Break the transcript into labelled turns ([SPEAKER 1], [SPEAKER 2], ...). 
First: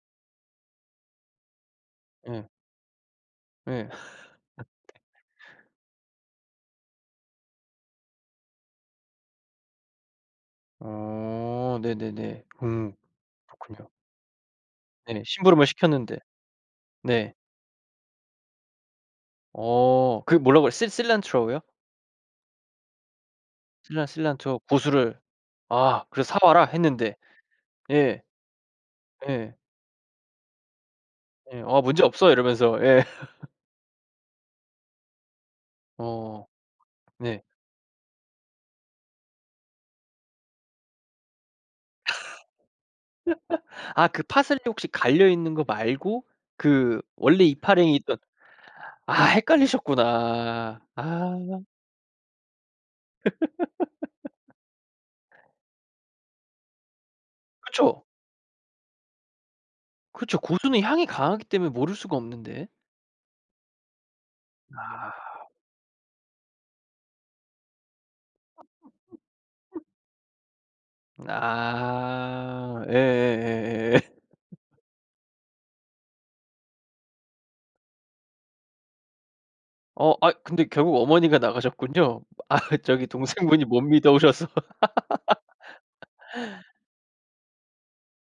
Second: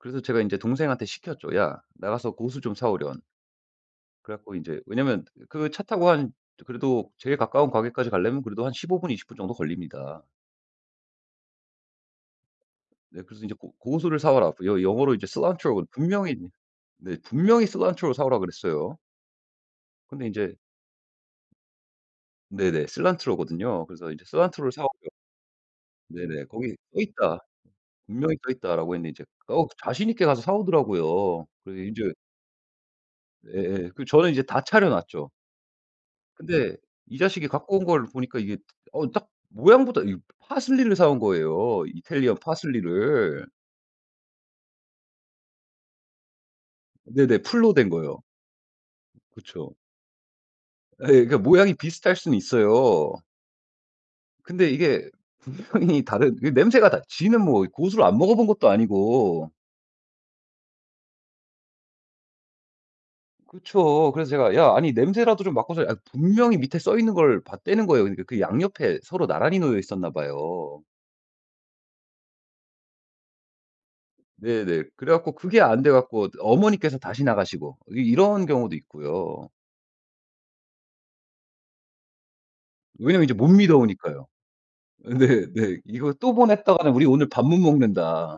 [SPEAKER 1] 그래서 제가 이제 동생한테 시켰죠. "야, 나가서
[SPEAKER 2] 예.
[SPEAKER 1] 고수 좀 사 오련."
[SPEAKER 2] 예.
[SPEAKER 1] 그래갖고 이제 왜냐면 그 차 타고 한 그래도 제일 가까운 가게까지 가려면 그래도 한 15 분, 20 분 정도 걸립니다.
[SPEAKER 2] 어 네네네. 음
[SPEAKER 1] 네, 그래서 이제 "고
[SPEAKER 2] 그렇군요.
[SPEAKER 1] 고수를 사와라." 여 영어로
[SPEAKER 2] 네.
[SPEAKER 1] 이제
[SPEAKER 2] 심부름을
[SPEAKER 1] cilantro.
[SPEAKER 2] 시켰는데.
[SPEAKER 1] 분명히 네,
[SPEAKER 2] 네.
[SPEAKER 1] 분명히 cilantro 사 오라고 그랬어요.
[SPEAKER 2] 어
[SPEAKER 1] 근데
[SPEAKER 2] 그
[SPEAKER 1] 인제
[SPEAKER 2] 뭐라고요? Cil cilantro 요?
[SPEAKER 1] 네네. cilantro 거든요.
[SPEAKER 2] "Cilan
[SPEAKER 1] 그래서 이제
[SPEAKER 2] cilantro
[SPEAKER 1] cilantro 사 오게
[SPEAKER 2] 고수를 아 그래. 사
[SPEAKER 1] 네네.
[SPEAKER 2] 와라."
[SPEAKER 1] "거기 써
[SPEAKER 2] 했는데.
[SPEAKER 1] 있다.
[SPEAKER 2] 예.
[SPEAKER 1] 분명히 써 있다."라고 했는데. 이제
[SPEAKER 2] 네.
[SPEAKER 1] 어 자신 있게 가서 사 오더라고요.
[SPEAKER 2] 예.
[SPEAKER 1] 그래서
[SPEAKER 2] "어 문제
[SPEAKER 1] 인제
[SPEAKER 2] 없어." 이러면서. 예.
[SPEAKER 1] 예예. 그 저는 이제 다 차려 놨죠.
[SPEAKER 2] 어
[SPEAKER 1] 근데 이
[SPEAKER 2] 네.
[SPEAKER 1] 자식이 갖고 온 걸 보니까 이게 어 딱 모양부터 이 파슬리를 사 온 거예요. 이탈리안 파슬리를.
[SPEAKER 2] 아 그 파슬리 혹시 갈려있는 거 말고 그
[SPEAKER 1] 네네.
[SPEAKER 2] 원래
[SPEAKER 1] 풀로 된
[SPEAKER 2] 이파리 있던
[SPEAKER 1] 거예요.
[SPEAKER 2] 아
[SPEAKER 1] 그쵸.
[SPEAKER 2] 헷갈리셨구나.
[SPEAKER 1] 예예. 그
[SPEAKER 2] 아.
[SPEAKER 1] 모양이 비슷할 수는 있어요. 근데 이게 분명히 다른 그 냄새가 다 지는 뭐
[SPEAKER 2] 그쵸.
[SPEAKER 1] 고수를 안 먹어 본 것도 아니고.
[SPEAKER 2] 그쵸. 고수는 향이 강하기 때문에 모를 수가 없는데.
[SPEAKER 1] 그쵸. 그래서 제가 "야 아니 냄새라도
[SPEAKER 2] 아.
[SPEAKER 1] 좀 맡고서" 아 분명히 밑에 써 있는 걸 봤다는 거예요. 그러니까 그 양 옆에 서로 나란히 놓여 있었나 봐요.
[SPEAKER 2] 아 예예예예.
[SPEAKER 1] 네네. 그래갖고 그게 안 돼 갖고 어머니께서 다시 나가시고 이 이런 경우도 있고요.
[SPEAKER 2] 어 아이 근데 결국 어머니가 나가셨군요. 아 저기
[SPEAKER 1] 왜냐하면 이제 못
[SPEAKER 2] 동생분이 못
[SPEAKER 1] 미더우니까요.
[SPEAKER 2] 미더우셔서.
[SPEAKER 1] 네네. '이거 또 보냈다가는 우리 오늘 밥 못 먹는다.'